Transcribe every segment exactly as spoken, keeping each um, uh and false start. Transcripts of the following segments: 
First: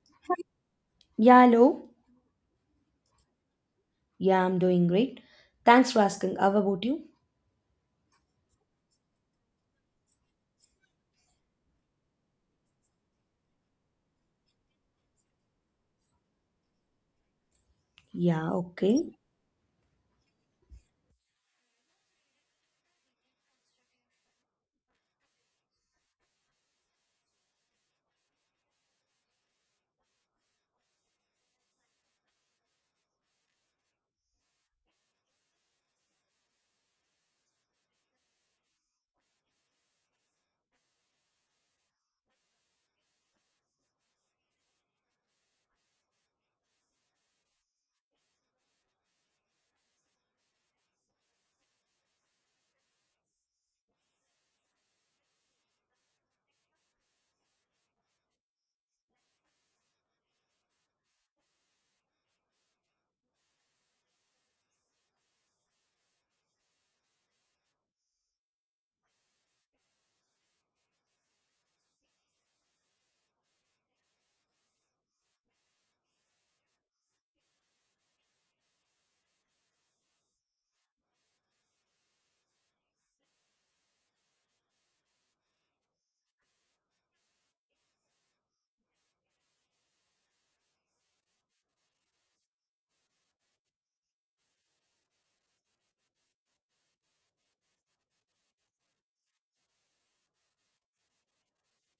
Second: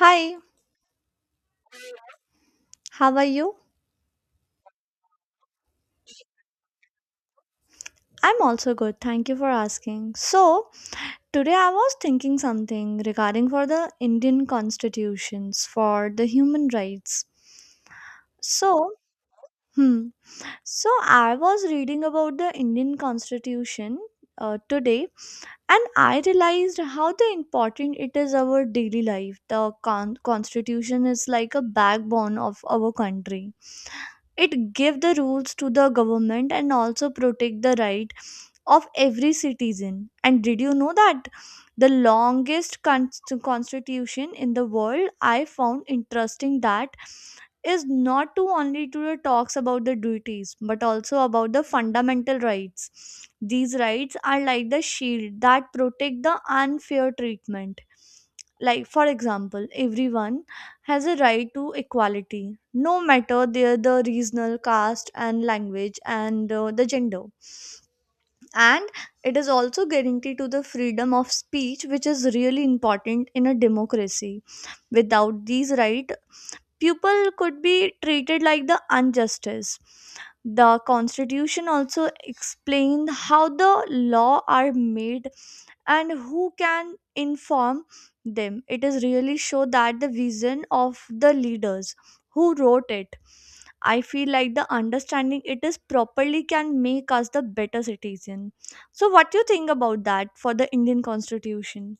Hi, Yeah, hello. how are you? Yeah, I'm doing great. Thanks for asking. How about you? I'm also good. Thank you for asking. So, today I was thinking something regarding for the Indian constitutions for the human rights. Yeah, So, okay. hmm, so I was reading about the Indian constitution uh, today, and I realized how the important it is our daily life. The con- constitution is like a backbone of our country. It give the rules to the government and also protect the right of every citizen. And did you know that the longest const- constitution in the world, I found interesting that is not to only to the talks about the duties but also about the fundamental rights. These rights are like the shield that protect the unfair treatment. Like for example, everyone has a right to equality, no matter their the regional caste and language and uh, the gender, and it is also guarantee to the freedom of speech, which is really important in a democracy. Without these rights, people could be treated like the injustice. The constitution also explained how the law are made and who can inform them. It is really show that the vision of the leaders who wrote it. I feel like the understanding it is properly can make us the better citizen. So what do you think about that for the Indian constitution?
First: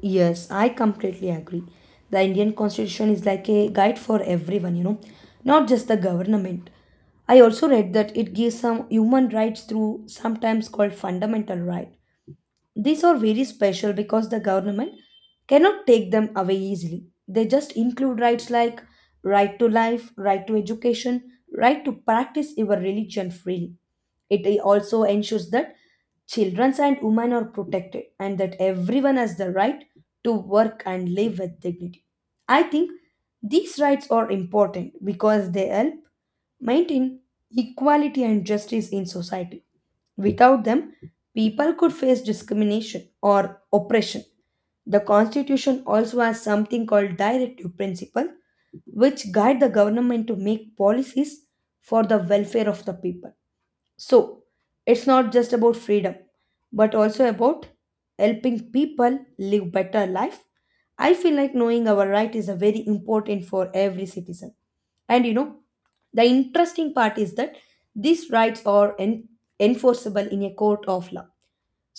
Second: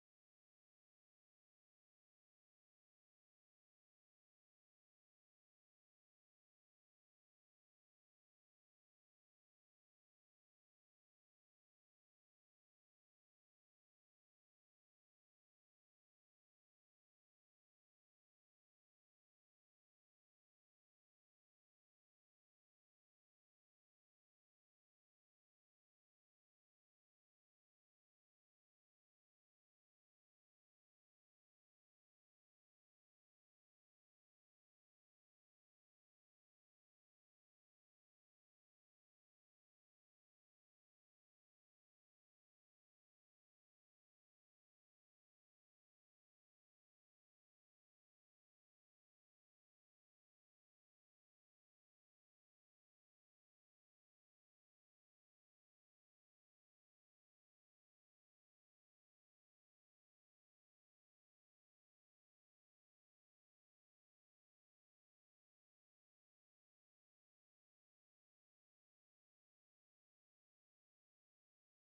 Yes, I completely agree. The Indian Constitution is like a guide for everyone, you know, not just the government. I also read that it gives some human rights through sometimes called fundamental right. These are very special because the government cannot take them away easily. They just include rights like right to life, right to education, right to practice your religion freely. It also ensures that children and women are protected and that everyone has the right to work and live with dignity. I think these rights are important because they help maintain equality and justice in society. Without them, people could face discrimination or oppression. The constitution also has something called directive principle which guide the government to make policies for the welfare of the people. So it's not just about freedom, but also about helping people live better life. I feel like knowing our right is a very important for every citizen. And you know, the interesting part is that these rights are en- enforceable in a court of law,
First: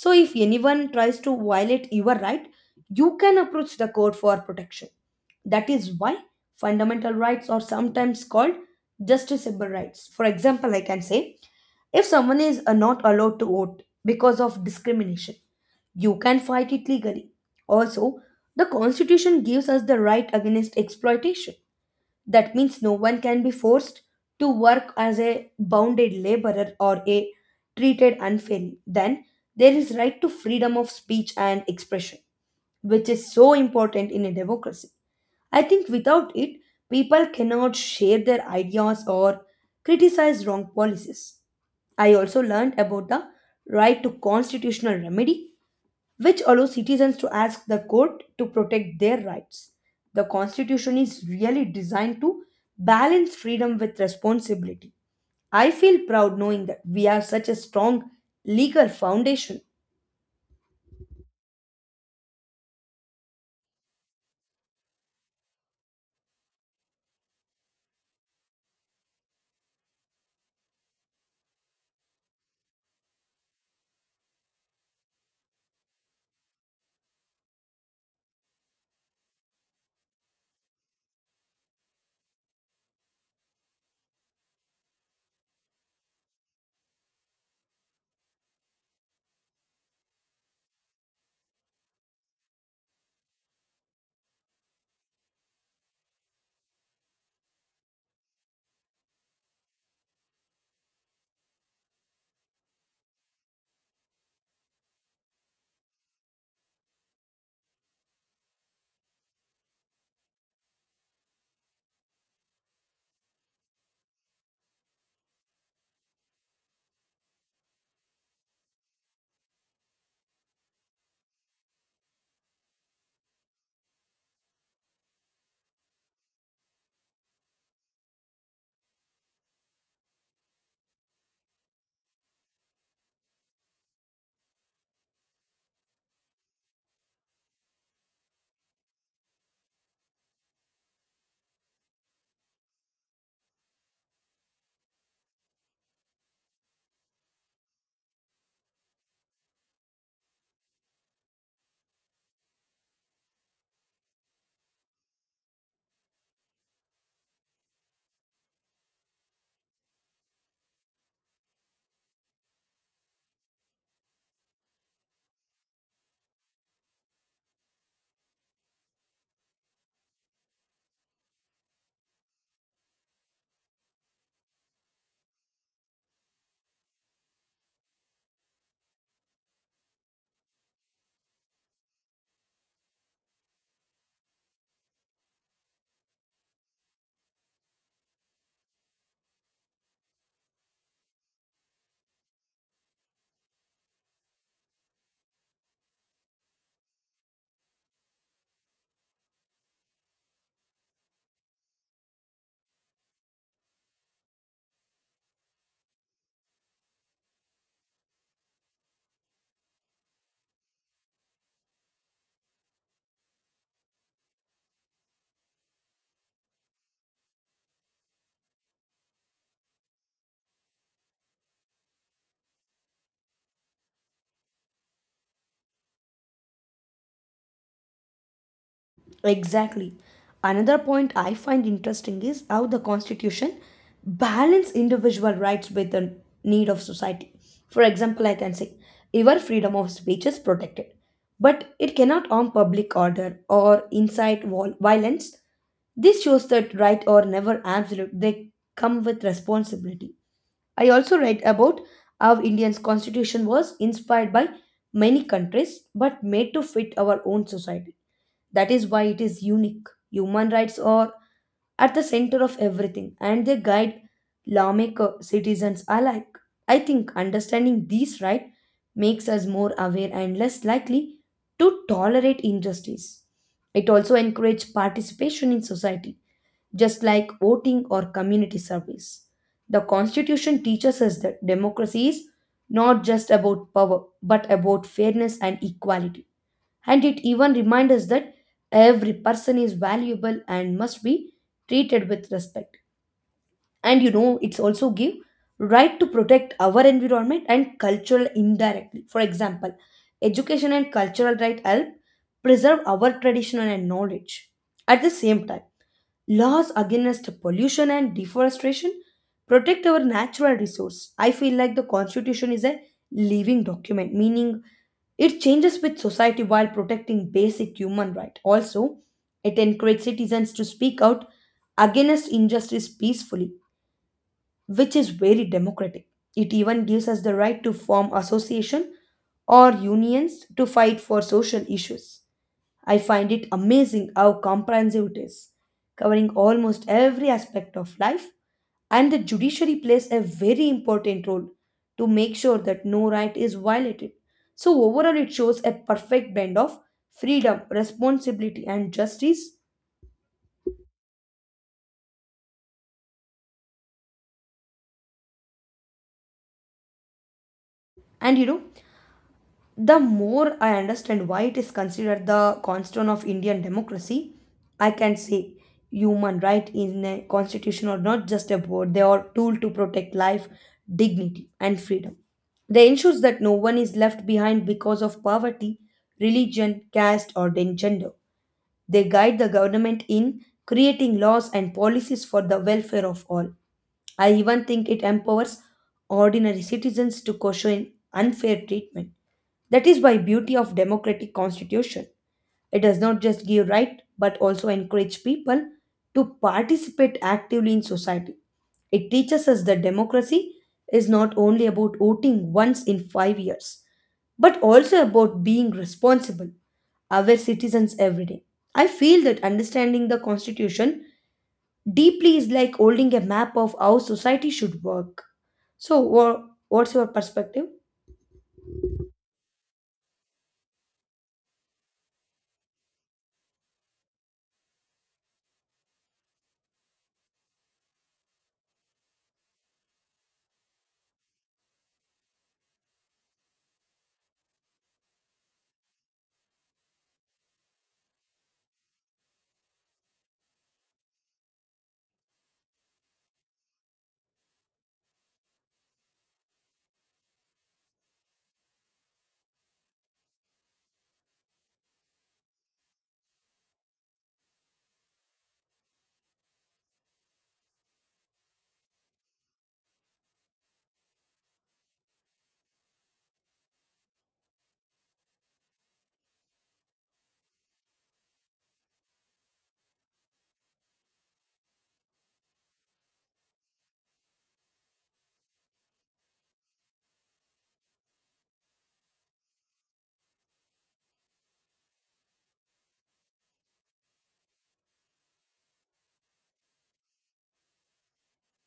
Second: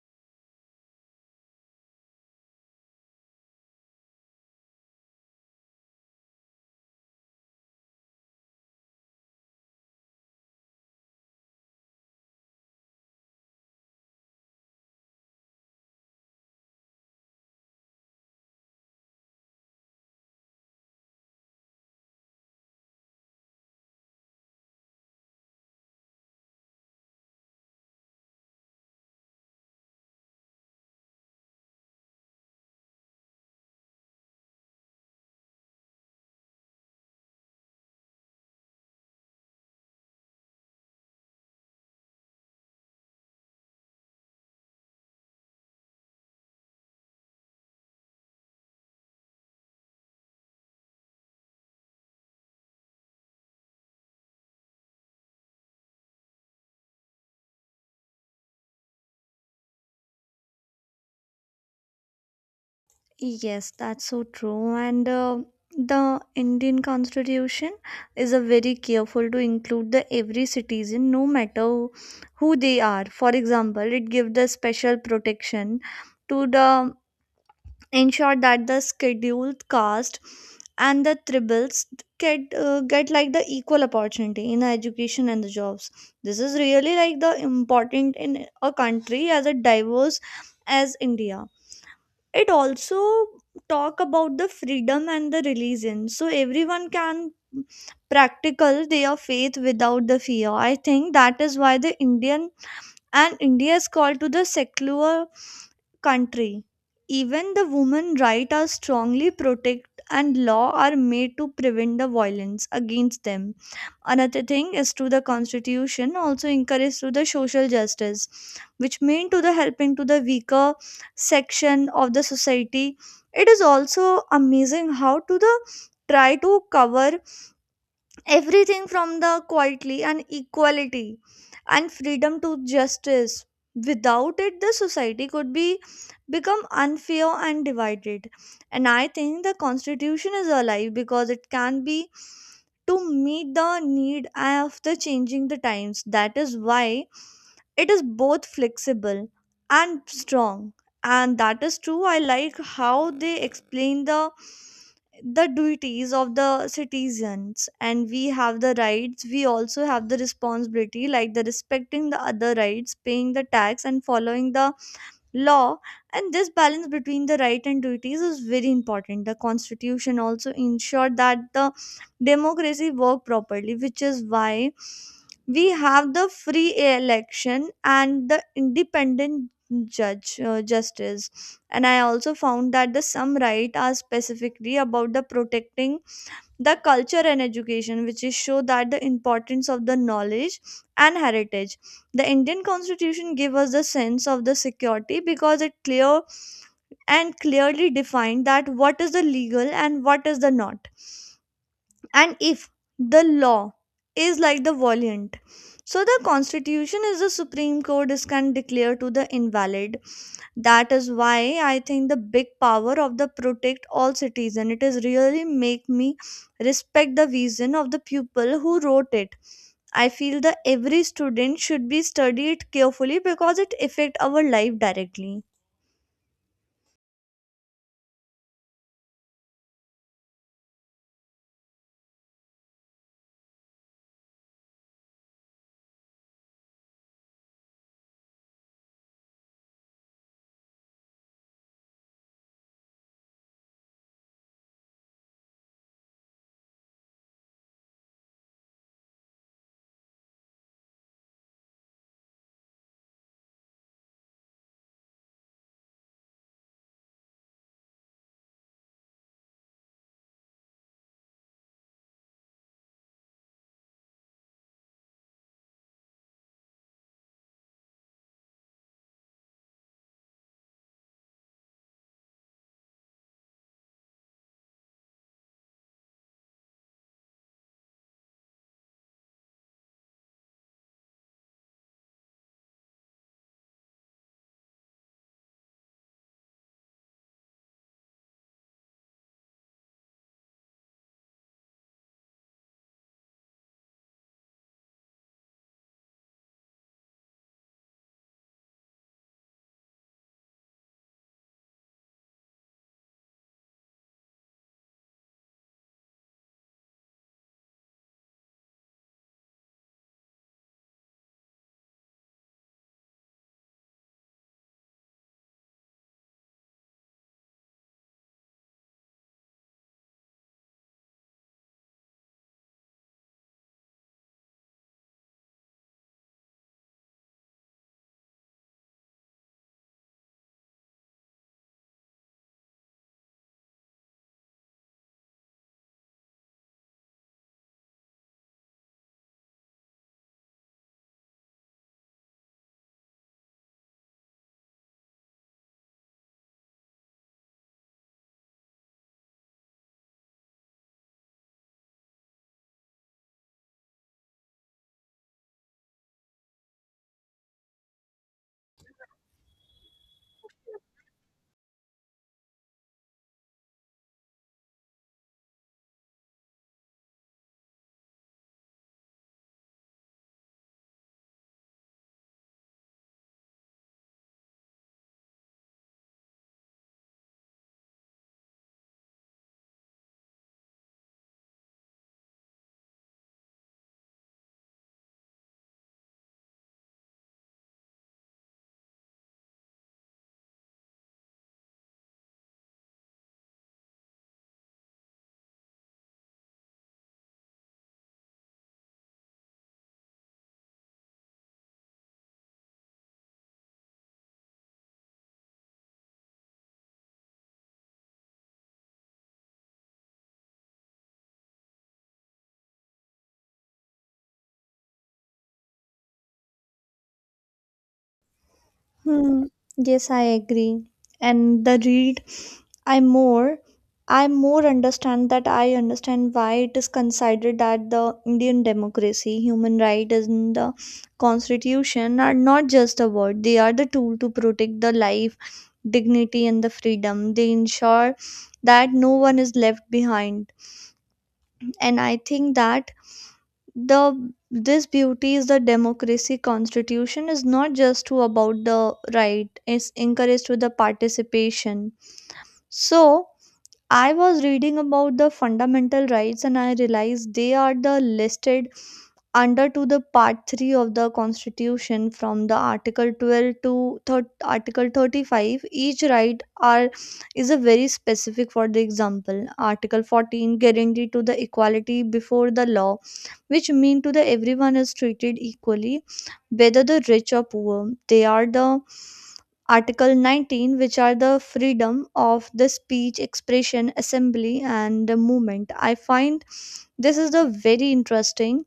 so if anyone tries to violate your right, you can approach the court for protection. That is why fundamental rights are sometimes called justiciable rights. For example, I can say if someone is uh, not allowed to vote because of discrimination, you can fight it legally. Also, the constitution gives us the right against exploitation. That means no one can be forced to work as a bounded laborer or a treated unfairly. Then there is right to freedom of speech and expression, which is so important in a democracy. I think without it, people cannot share their ideas or criticize wrong policies. I also learned about the right to constitutional remedy which allows citizens to ask the court to protect their rights. The Constitution is really designed to balance freedom with responsibility. I feel proud knowing that we have such a strong legal foundation. Yes, that's so true. And uh, the Indian Constitution is a very careful to include the every citizen, no matter who they are. For example, it gives the special protection to the ensure that the scheduled caste and the tribals get uh, get like the equal opportunity in education and the jobs. This is really like the important in a country as a diverse as India. It also talk about the freedom and the religion so everyone can practical their faith without the fear. I think that is why the Indian and India is called to the secular country. Even the women right are strongly protected and law are made to prevent the violence against them. Another thing is to the constitution also encourage to the social justice, which mean to the helping to the weaker section of the society. It is also amazing how to the try to cover everything from the quietly and equality and freedom to justice. Without it the society could be become unfair and divided, and I think the constitution is alive because it can be to meet the need of the changing the times. That is why it is both flexible and strong. And that is true, I like how they explain the the duties of the citizens, and we have the rights we also have the responsibility like the respecting the other rights, paying the tax, and following the law. And this balance between the right and duties is very important. The constitution also ensured that the democracy work properly, which is why we have the free election and the independent judge uh, justice. And I also found that the some right are specifically about the protecting the culture and education, which is show that the importance of the knowledge and heritage. The Indian constitution give us the sense of the security because it clear and clearly defined that what is the legal and what is the not. And if the law is like the valiant, so the constitution is the supreme court is can declare to the invalid. That is why I think the big power of the protect all citizen. It is really make me respect the vision of the people who wrote it. I feel that every student should be studied carefully because it affect our life directly. Exactly. Another point I find interesting is how the Constitution balance individual rights with the need of society. For example, I can say your freedom of speech is protected, but it cannot harm public order or incite vol- violence. This shows that right or never absolute. They come with responsibility. I also read about how Indian's constitution was inspired by many countries but made to fit our own society. That is why it is unique. Human rights are at the center of everything and they guide lawmaker citizens alike. I think understanding these rights makes us more aware and less likely to tolerate injustice. It also encourages participation in society, just like voting or community service. The Constitution teaches us that democracy is not just about power, but about fairness and equality. And it even reminds us that every person is valuable and must be treated with respect. And you know, it's also give right to protect our environment and cultural indirectly. For example, education and cultural right help preserve our tradition and knowledge. At the same time, laws against pollution and deforestation protect our natural resource. I feel like the constitution is a living document, meaning it changes with society while protecting basic human rights. Also, it encourages citizens to speak out against injustice peacefully, which is very democratic. It even gives us the right to form association or unions to fight for social issues. I find it amazing how comprehensive it is, covering almost every aspect of life, and the judiciary plays a very important role to make sure that no right is violated. So, overall, it shows a perfect blend of freedom, responsibility, and justice. And you know, the more I understand why it is considered the cornerstone of Indian democracy, I can say human right in a constitution are not just a word, they are tool to protect life, dignity, and freedom. They ensures that no one is left behind because of poverty, religion, caste, or then gender. They guide the government in creating laws and policies for the welfare of all. I even think it empowers ordinary citizens to question unfair treatment. That is why beauty of democratic constitution. It does not just give right but also encourage people to participate actively in society. It teaches us that democracy is not only about voting once in five years but also about being responsible our citizens every day. I feel that understanding the Constitution deeply is like holding a map of how society should work. So, wha- what's your perspective? Hmm. Yes, I agree. And the read I more, I more understand that I understand why it is considered that the Indian democracy, human rights, and the constitution are not just a word. They are the tool to protect the life, dignity, and the freedom. They ensure that no one is left behind, and I think that the this beauty is the democracy constitution is not just to about the right, it's encouraged to the participation. So I was reading about the fundamental rights and I realized they are the listed under to the part three of the constitution from the article twelve to thir- article thirty-five. Each right are is a very specific. For the example, article fourteen guarantee to the equality before the law, which mean to the everyone is treated equally, whether the rich or poor they are the Article nineteen, which are the freedom of the speech, expression, assembly, and the movement. I find this is the very interesting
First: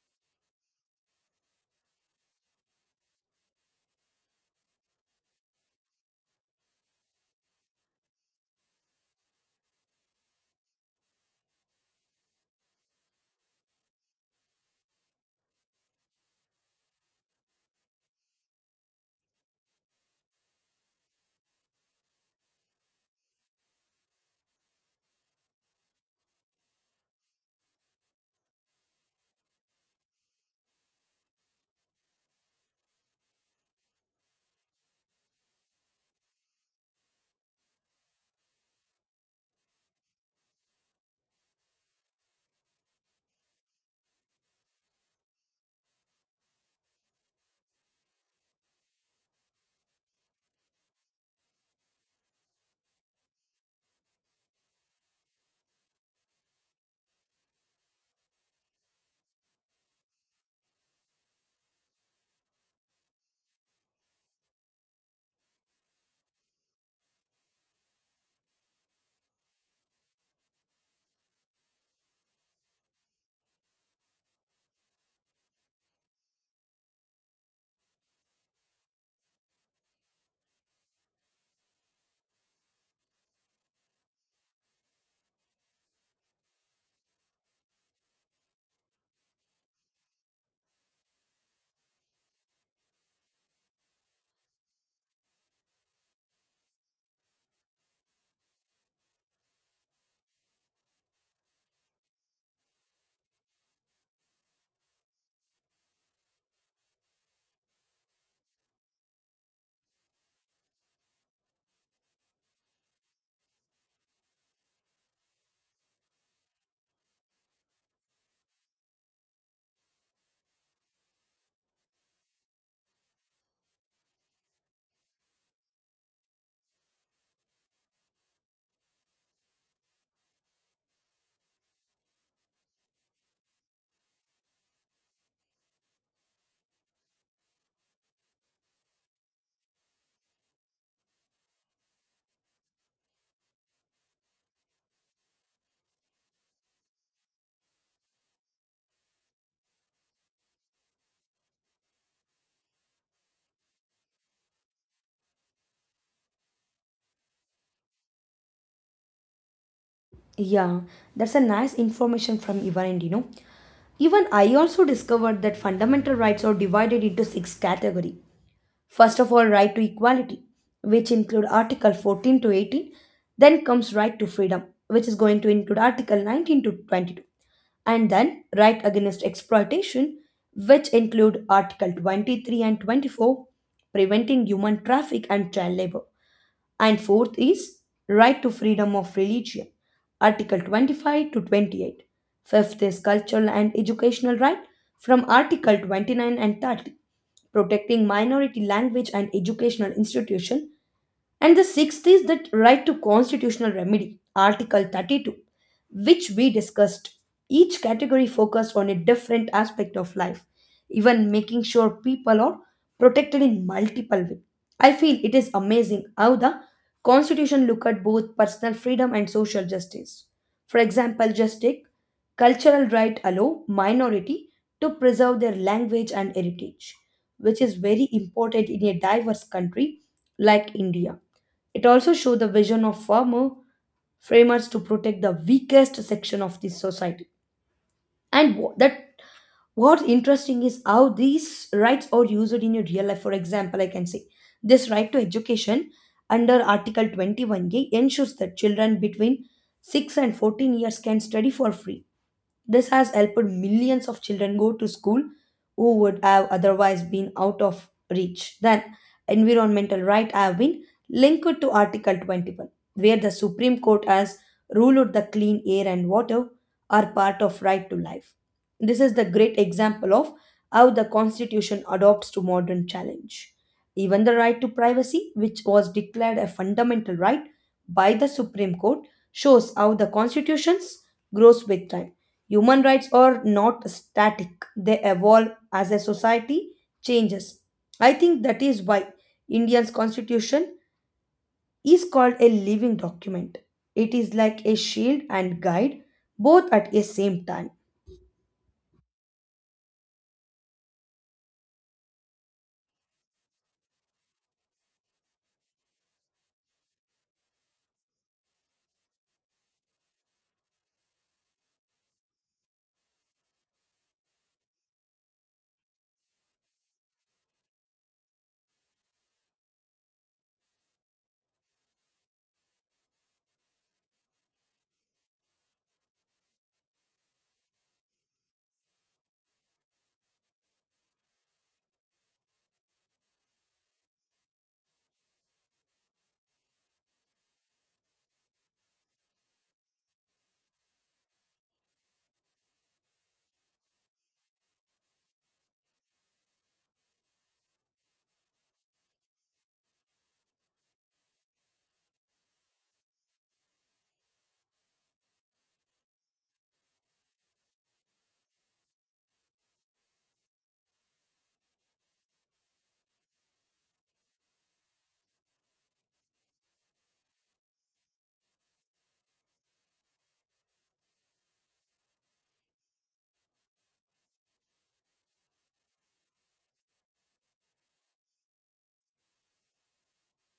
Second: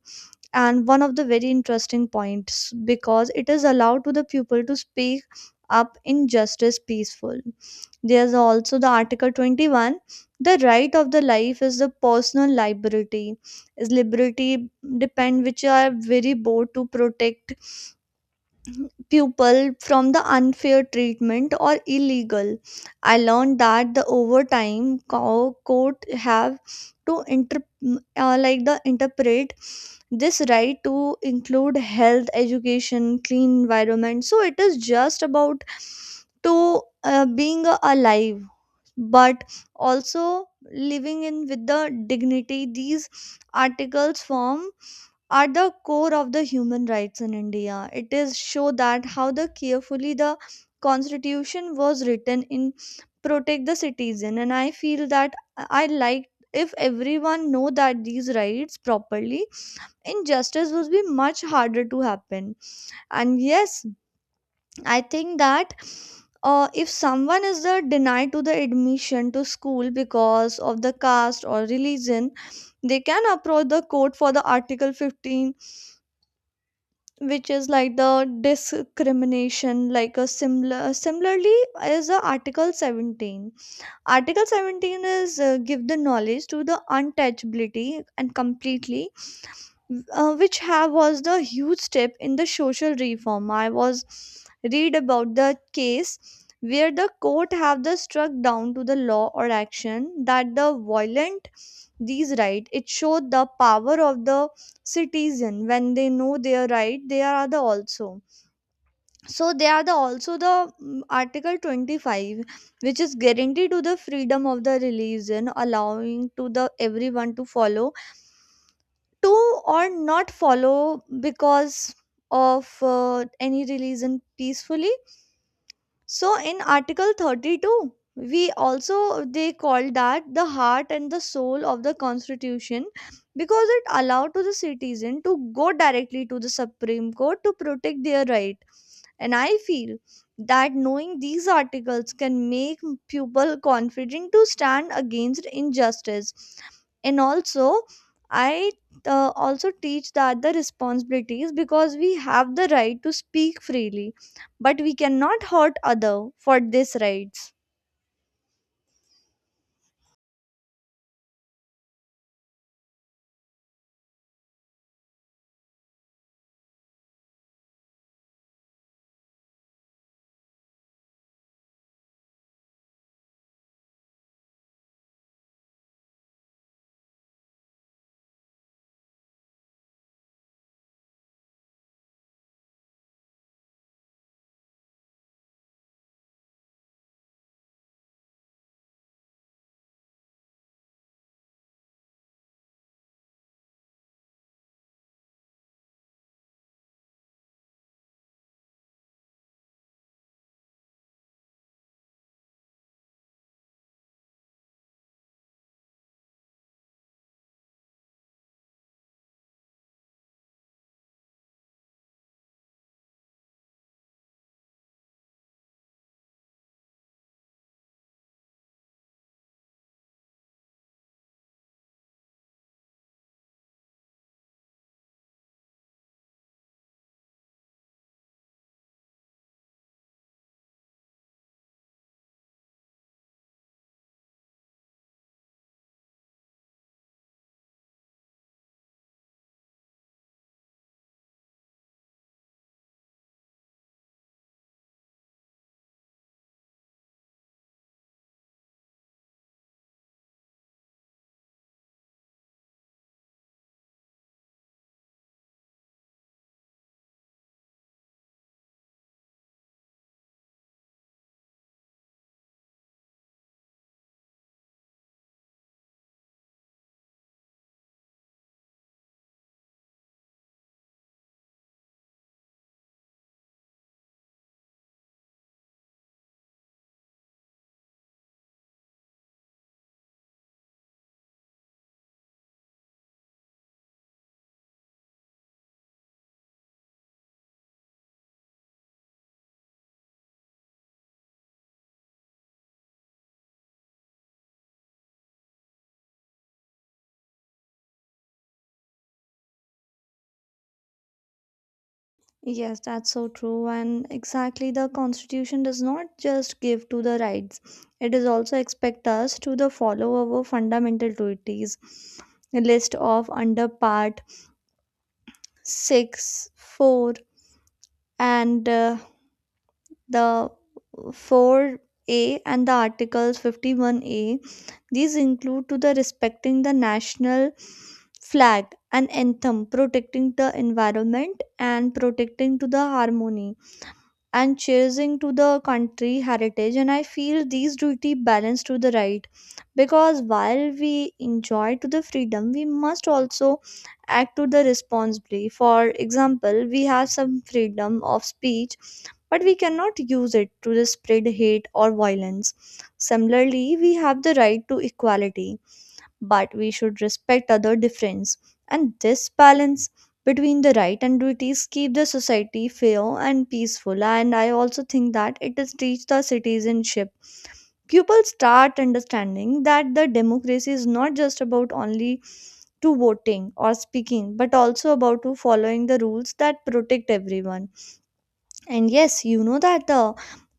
and one of the very interesting points because it is allowed to the pupil to speak up in justice peaceful. There's also the Article twenty-one. The right of the life is the personal liberty. Is liberty depend, which are very both to protect pupil from the unfair treatment or illegal. I learned that the overtime co- court have to inter- uh, like the interpret this right to include health, education, clean environment, so it is just about to uh, being alive but also living in with the dignity. These articles form are the core of the human rights in India. It is show that how the carefully the constitution was written in protect the citizen, and I feel that I like if everyone know that these rights properly, injustice would be much harder to happen. And yes, I think that uh, if someone is uh, denied to the admission to school because of the caste or religion, they can approach the court for the article fifteen, which is like the discrimination like a similar similarly is the article seventeen. Article seventeen is uh, give the knowledge to the untouchability and completely uh, which have was the huge step in the social reform. I was read about the case where the court have the struck down to the law or action that the violent these right. It showed the power of the citizen when they know their right. They are the also, so they are the also the mm, article twenty-five, which is guaranteed to the freedom of the religion, allowing to the everyone to follow to or not follow because of uh, any religion peacefully. So in Article thirty-two, we also they called that the heart and the soul of the constitution because it allowed to the citizen to go directly to the supreme court to protect their right. And I feel that knowing these articles can make people confident to stand against injustice. And also I uh, also teach that the responsibilities, because we have the right to speak freely but we cannot hurt other for these rights. Yeah, that's a nice information from your end, you know. Even I also discovered that fundamental rights are divided into six categories. First of all, right to equality, which include Article fourteen to eighteen. Then comes right to freedom, which is going to include Article nineteen to twenty-two. And then right against exploitation, which include Article twenty-three and twenty-four, preventing human traffic and child labor. And fourth is right to freedom of religion, Article twenty-five to twenty-eight. Fifth is cultural and educational right from Article twenty-nine and thirty, protecting minority language and educational institution, and the sixth is the right to constitutional remedy, Article thirty-two, which we discussed. Each category focused on a different aspect of life, even making sure people are protected in multiple ways. I feel it is amazing how the Constitution look at both personal freedom and social justice. For example, just take cultural right allow minority to preserve their language and heritage, which is very important in a diverse country like India. It also showed the vision of farmer framers to protect the weakest section of the society. And wha- that what's interesting is how these rights are used in your real life. For example, I can say this right to education under Article twenty-one A ensures that children between six and fourteen years can study for free. This has helped millions of children go to school who would have otherwise been out of reach. Then, environmental rights have been linked to Article twenty-one, where the Supreme Court has ruled the clean air and water are part of right to life. This is the great example of how the Constitution adopts to modern challenge. Even the right to privacy, which was declared a fundamental right by the Supreme Court, shows how the Constitutions grows with time. Human rights are not static, they evolve as a society changes. I think that is why India's constitution is called a living document. It is like a shield and guide both at a same time. Yes, that's so true. And exactly, the Constitution does not just give to the rights, it is also expect us to the follow our fundamental duties. A list of under part six, four, and uh, the four A and the articles fifty-one A. These include to the respecting the national flag and anthem, protecting the environment and protecting to the harmony and cherising to the country heritage. And I feel these duty balance to the right because while we enjoy to the freedom, we must also act to the responsibly. For example, we have some freedom of speech, but we cannot use it to the spread hate or violence. Similarly, we have the right to equality but we should respect other difference. And this balance between the right and duties keep the society fair and peaceful. And I also think that it is teach the citizenship. People start understanding that the democracy is not just about only to voting or speaking but also about to following the rules that protect everyone. And yes, you know that the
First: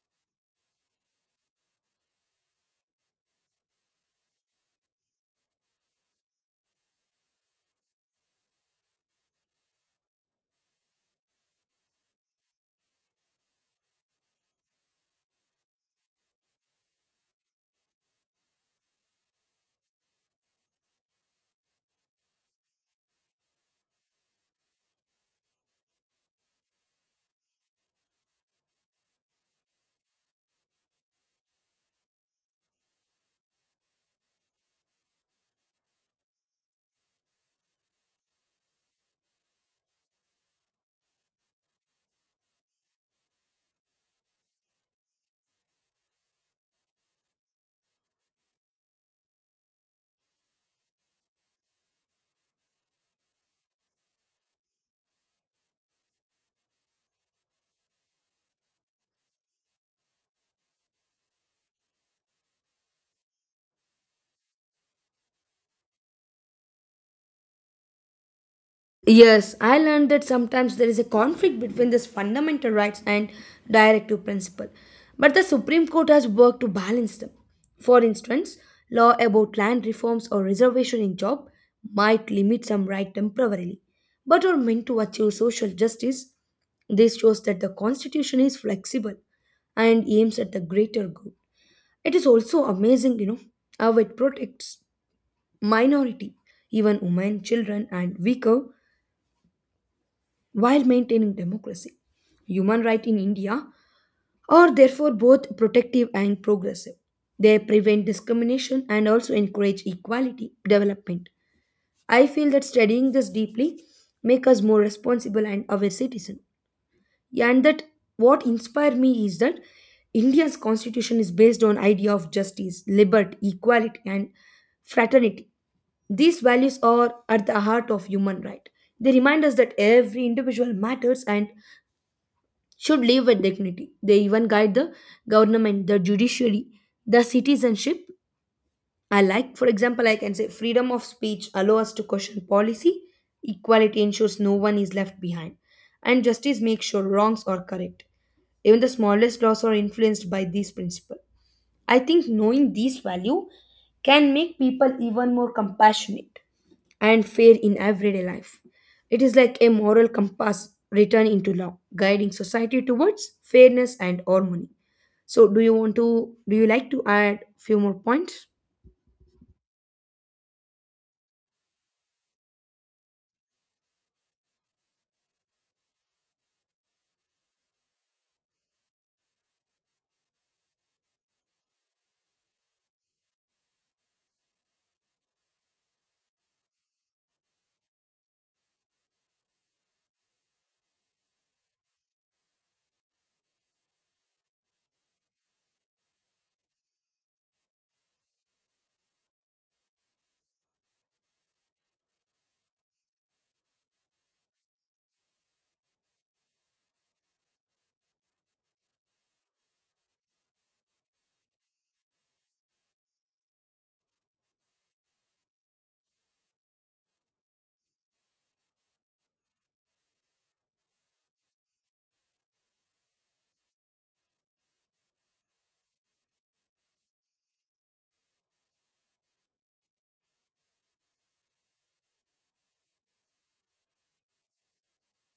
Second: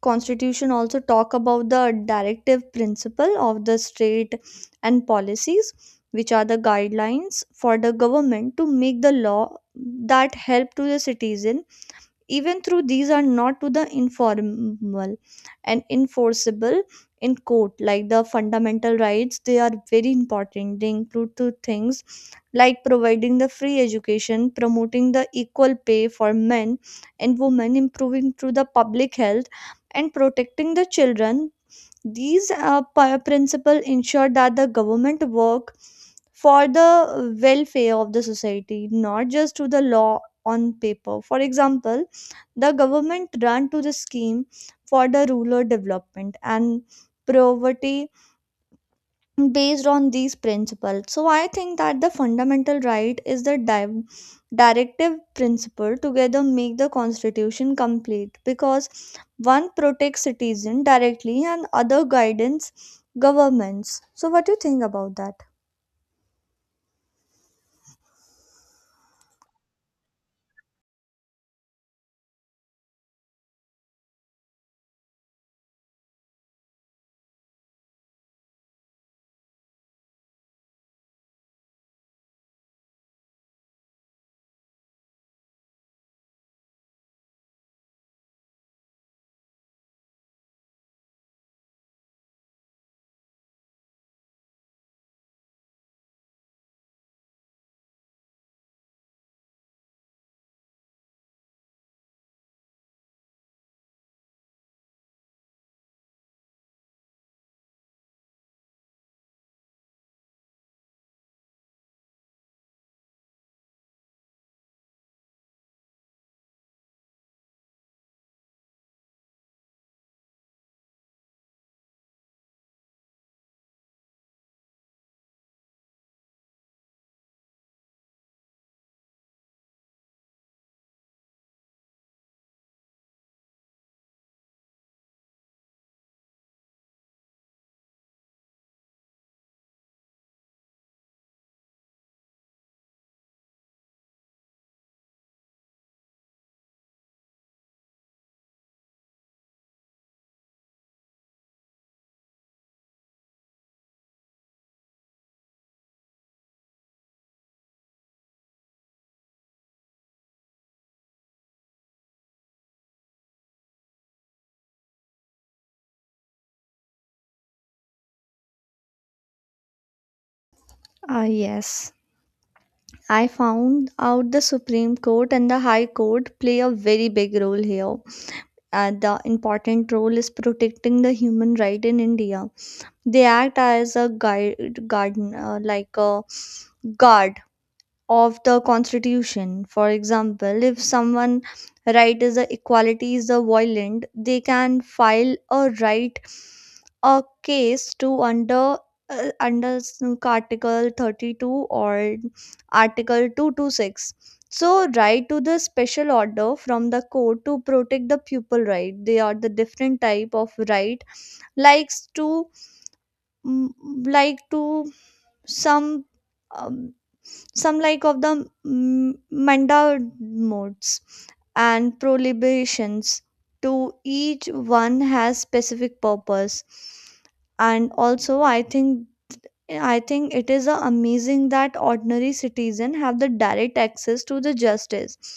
constitution also talk about the directive principle of the state and policies, which are the guidelines for the government to make the law that help to the citizen. Even though these are not to the informal and enforceable in court like the fundamental rights, they are very important. They include two things like providing the free education, promoting the equal pay for men and women, improving through the public health, and protecting the children. These uh, pi- principle ensure that the government work for the welfare of the society, not just to the law on paper. For example, the government ran to the scheme for the rural development and poverty based on these principles. So I think that the fundamental right is the di- directive principle together make the constitution complete because one protects citizen directly and other guidance governments. So what do you think about that? Yes, I learned that sometimes there is a conflict between these fundamental rights and directive principle, but the Supreme Court has worked to balance them. For instance, law about land reforms or reservation in job might limit some right temporarily, but are meant to achieve social justice. This shows that the Constitution is flexible and aims at the greater good. It is also amazing, you know, how it protects minority, even women, children, and weaker while maintaining democracy. Human rights in India are therefore both protective and progressive. They prevent discrimination and also encourage equality development. I feel that studying this deeply make us more responsible and aware citizen. And that what inspired me is that India's constitution is based on idea of justice, liberty, equality and fraternity. These values are at the heart of human right. They remind us that every individual matters and should live with dignity. They even guide the government, the judiciary, the citizenship. I like, for example, I can say freedom of speech allow us to question policy, equality ensures no one is left behind, and justice makes sure wrongs are correct. Even the smallest laws are influenced by these principles. I think knowing these value can make people even more compassionate and fair in everyday life. It is like a moral compass written into law, guiding society towards fairness and harmony. So, do you want to, do you like to add few more points? Ah, yes. I found out the Supreme Court and the High Court play a very big role here. Uh, the important role is protecting the human right in India. They act as a guide, guard, uh, like a guard of the constitution. For example, if someone right is a equality is a violent, they can file a right a case to under uh, under s- Article thirty-two or Article two twenty-six. So, right to the special order from the court to protect the pupil right. They are the different type of right likes to mm, like to some um, some like of the mm, manda modes and prohibitions to each one has specific purpose and also i think i think it is a amazing that ordinary citizen have the direct access to the justice.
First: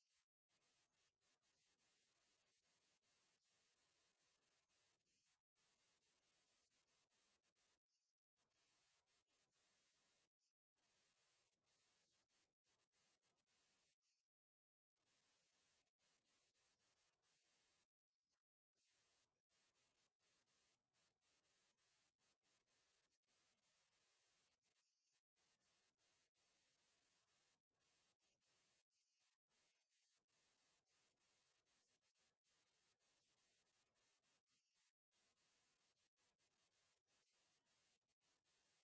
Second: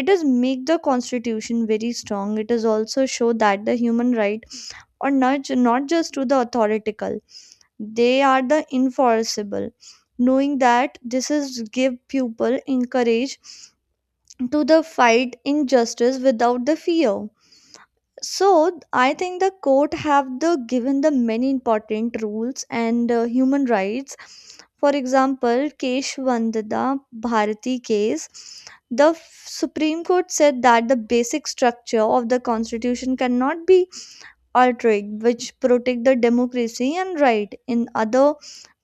It is make the constitution very strong, it is also show that the human right or nudge not just to the authoritative, they are the enforceable, knowing that this is give people encourage to the fight injustice without the fear. So I think the court have the given the many important rules and uh, human rights, for example keshwandada bharati case, the supreme court said that the basic structure of the constitution cannot be are trade, which protect the democracy and right. In other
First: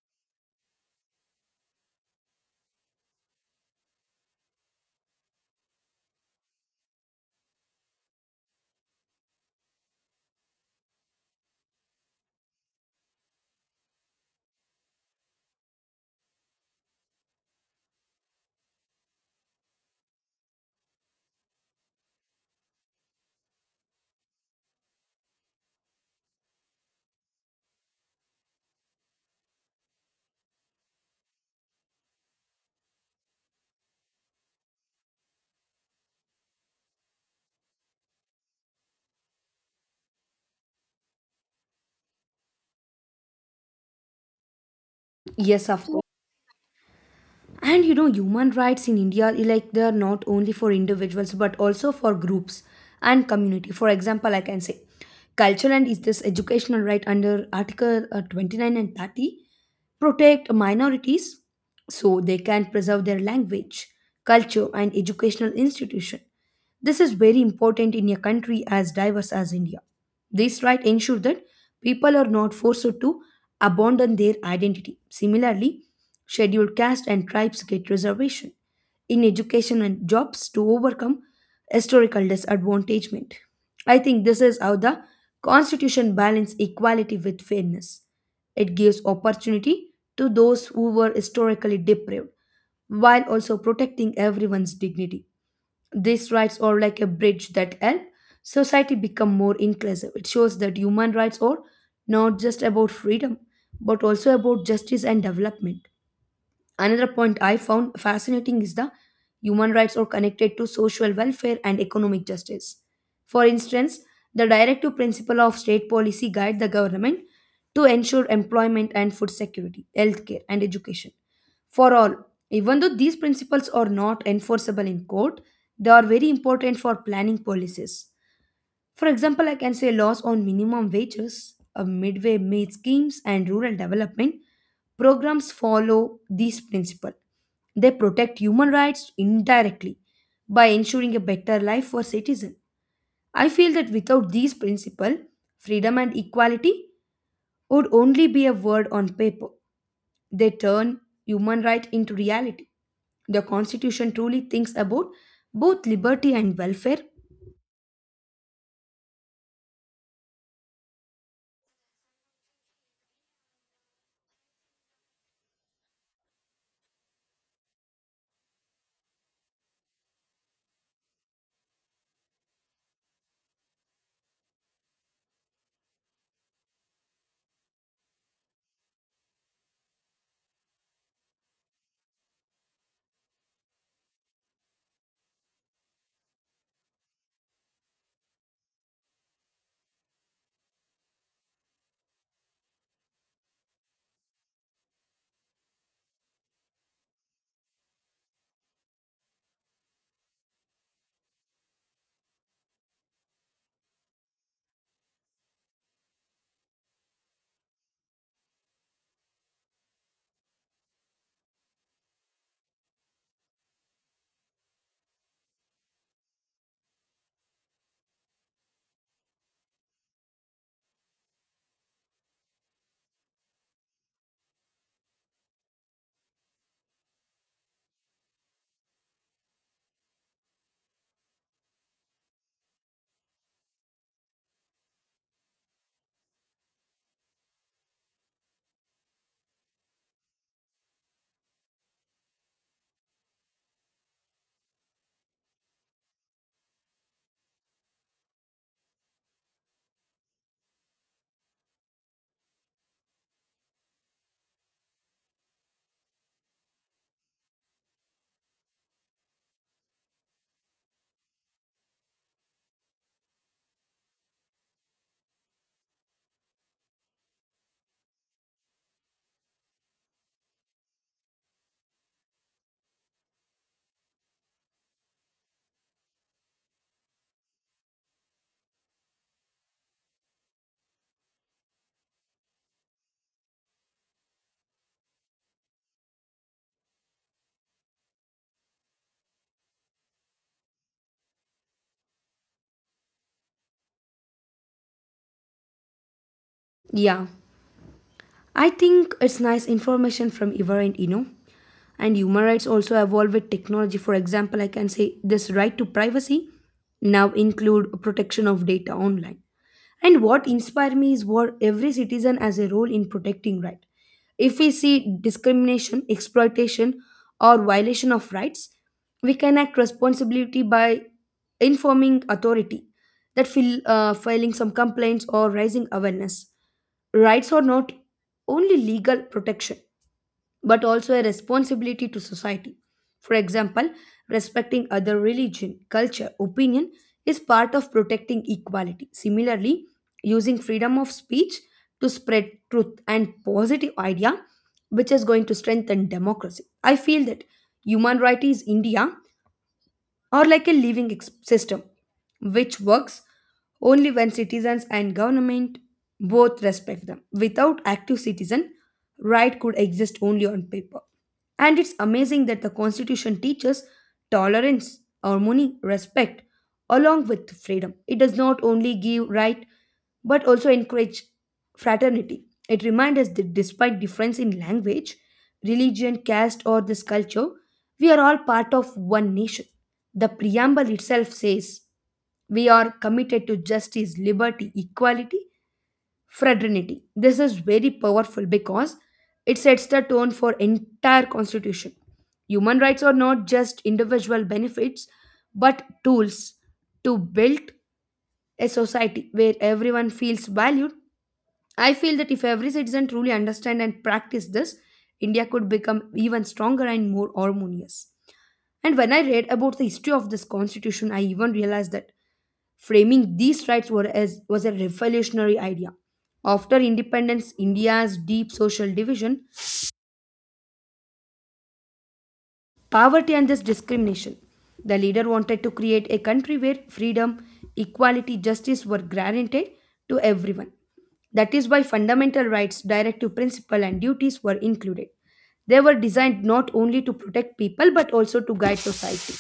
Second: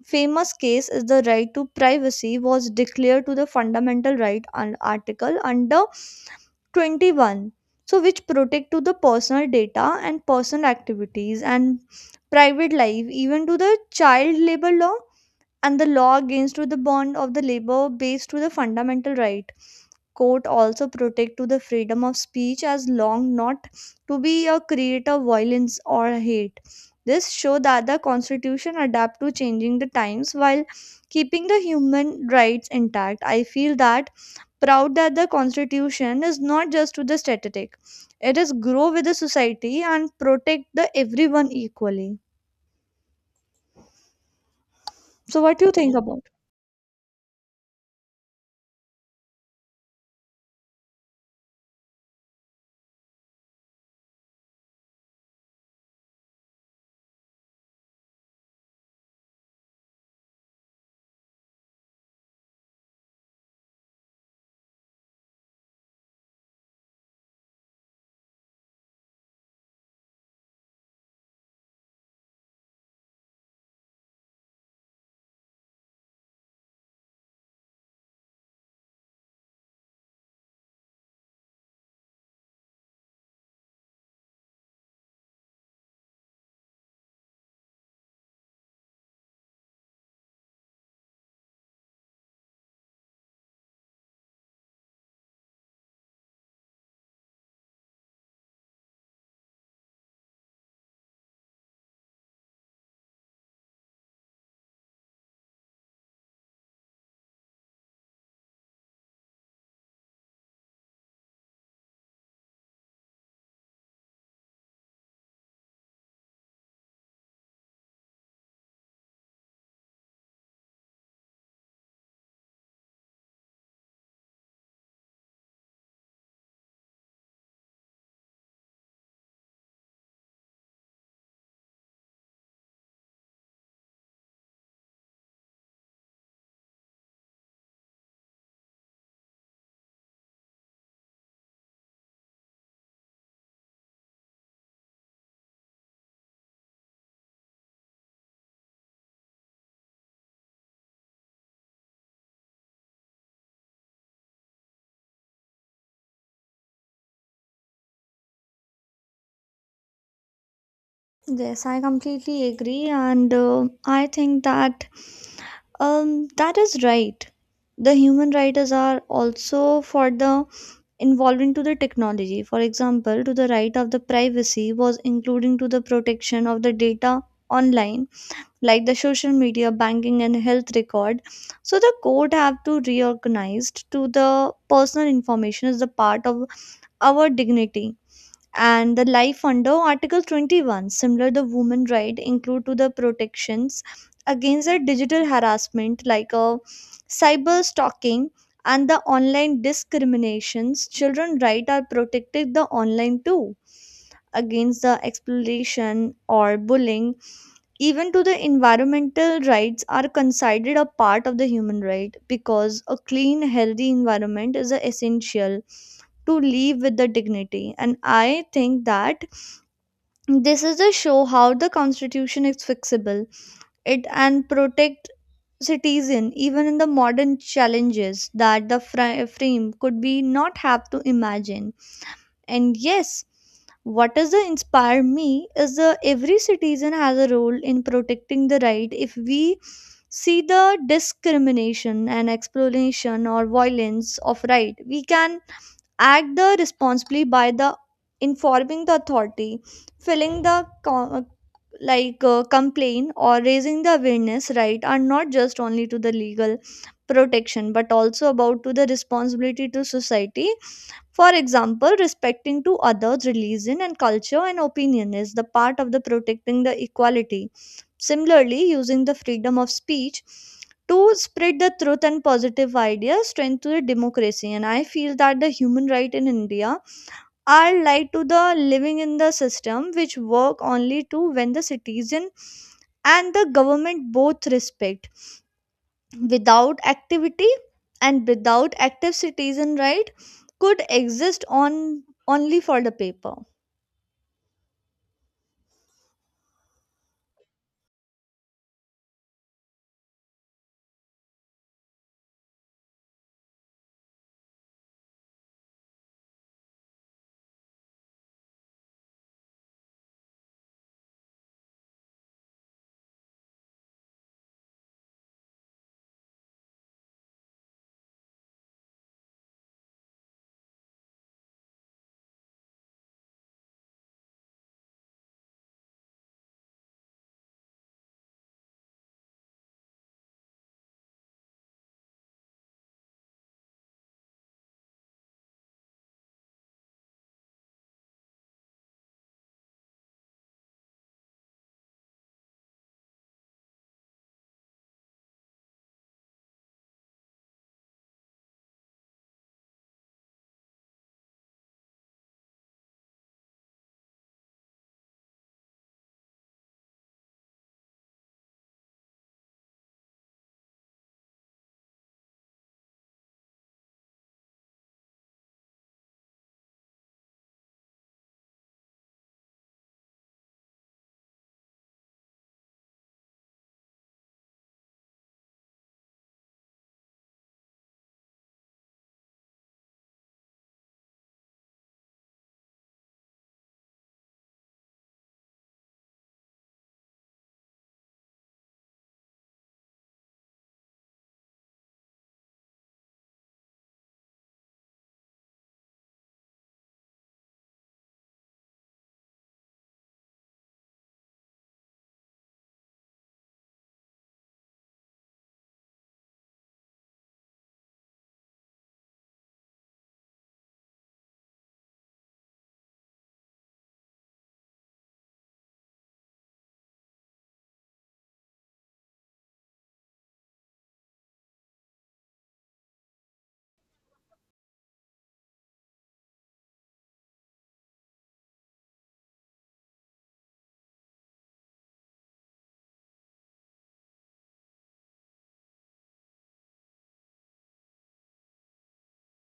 famous case is the right to privacy was declared to the fundamental right and article under twenty-one, so which protect to the personal data and personal activities and private life, even to the child labor law and the law against to the bond of the labor based to the fundamental right. Court also protect to the freedom of speech as long not to be a creator of violence or hate. This show that the constitution adapt to changing the times while keeping the human rights intact. I feel that proud that the constitution is not just to the static, it is grow with the society and protect the everyone equally. So what do Yes, you of think course. about? And you know, human rights in India, like, they are not only for individuals but also for groups and community. For example, I can say cultural and is this educational right under article uh, twenty-nine and thirty protect minorities so they can preserve their language, culture and educational institution. This is very important in a country as diverse as India. This right ensure that people are not forced to abandon their identity. Similarly, Scheduled caste and tribes get reservation in education and jobs to overcome historical disadvantagement. I think this is how the constitution balances equality with fairness. It gives opportunity to those who were historically deprived while also protecting everyone's dignity. These rights are like a bridge that help society become more inclusive. It shows that human rights are not just about freedom but also about justice and development. Another point I found fascinating is the human rights are connected to social welfare and economic justice. For instance, the directive principle of state policy guide the government to ensure employment and food security, healthcare and education for all. Even though these principles are not enforceable in court, they are very important for planning policies. For example, I can say laws on minimum wages, uh, midway meal schemes, and rural development programs follow this principle. They protect human rights indirectly by ensuring a better life for citizens. I feel that without these principles, freedom and equality would only be a word on paper. They turn human rights into reality. The Constitution truly thinks about both liberty and welfare. Yes, I completely agree and uh, I think that Um, that is right. The human writers are also for the involved into the technology. For example, to the right of the privacy was including to the protection of the data online, like the social media, banking, and health record. So the court have to reorganized to the personal information as the part of our dignity and the life under article twenty-one. Similar the women right include to the protections against the digital harassment like a cyber stalking and the online discriminations. Children right are protected the online too against the exploitation or bullying. Even to the environmental rights are considered a part of the human right because a clean healthy environment is a essential to live with the dignity. And I think that this is a show how the constitution is flexible it and protect citizen even in the modern challenges that the fri- frame could be not have to imagine. And yes, what does the inspire me is the every citizen has a role in protecting the right. If we see the discrimination and exploitation or violence of right, we can act the responsibly by the informing the authority, filling the co- like uh, complaint, or raising the awareness. Right are not just only to the legal protection but also about to the responsibility to society. For example, respecting to others religion and culture and opinion is the part of the protecting the equality. Similarly using the freedom of speech to spread the truth and positive ideas strengthen the democracy. And I feel that the human right in india are lied to the living in the system which work only to when the citizen and the government both respect without activity, and without active citizen right could exist on only for the paper. Yeah. I think it's nice information from your end, you know. And human rights also evolve with technology. For example, I can say this right to privacy now include protection of data online. And what inspires me is what every citizen has a role in protecting right. If we see discrimination, exploitation, or violation of rights, we can act responsibility by informing authority, that fil- uh, filing some complaints or raising awareness. Rights are not only legal protection, but also a responsibility to society. For example, respecting other religion, culture, opinion is part of protecting equality. Similarly, using freedom of speech to spread truth and positive idea which is going to strengthen democracy. I feel that human rights is India or like a living ex- system, which works only when citizens and government both respect them. Without active citizen, right could exist only on paper. And it's amazing that the Constitution teaches tolerance, harmony, respect, along with freedom. It does not only give right, but also encourage fraternity. It reminds us that despite difference in language, religion, caste, or this culture, we are all part of one nation. The preamble itself says we are committed to justice, liberty, equality, fraternity. This is very powerful because it sets the tone for entire constitution. Human rights are not just individual benefits, but tools to build a society where everyone feels valued. I feel that if every citizen truly understand and practice this, India could become even stronger and more harmonious. And when I read about the history of this constitution, I even realized that framing these rights were as, was a revolutionary idea. After independence, India's deep social division poverty and this discrimination. The leader wanted to create a country where freedom, equality, justice were guaranteed to everyone. That is why fundamental rights, directive principle, and duties were included. They were designed not only to protect people but also to guide society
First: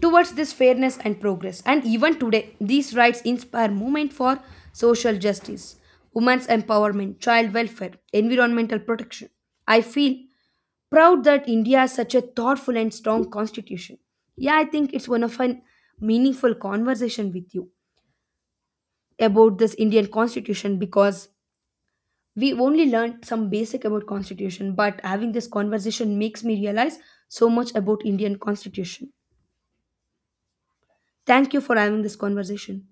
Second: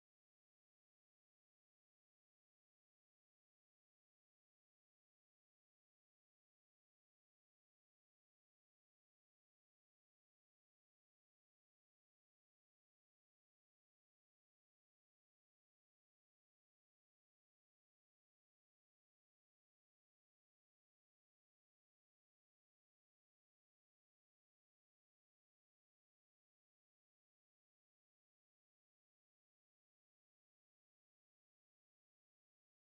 towards this fairness and progress. And even today, these rights inspire movement for social justice, women's empowerment, child welfare, environmental protection. I feel proud that India has such a thoughtful and strong constitution. Yeah, I think it's one of a meaningful conversation with you about this Indian constitution because we only learned some basic about constitution but having this conversation makes me realize so much about Indian constitution. Thank you for having this conversation.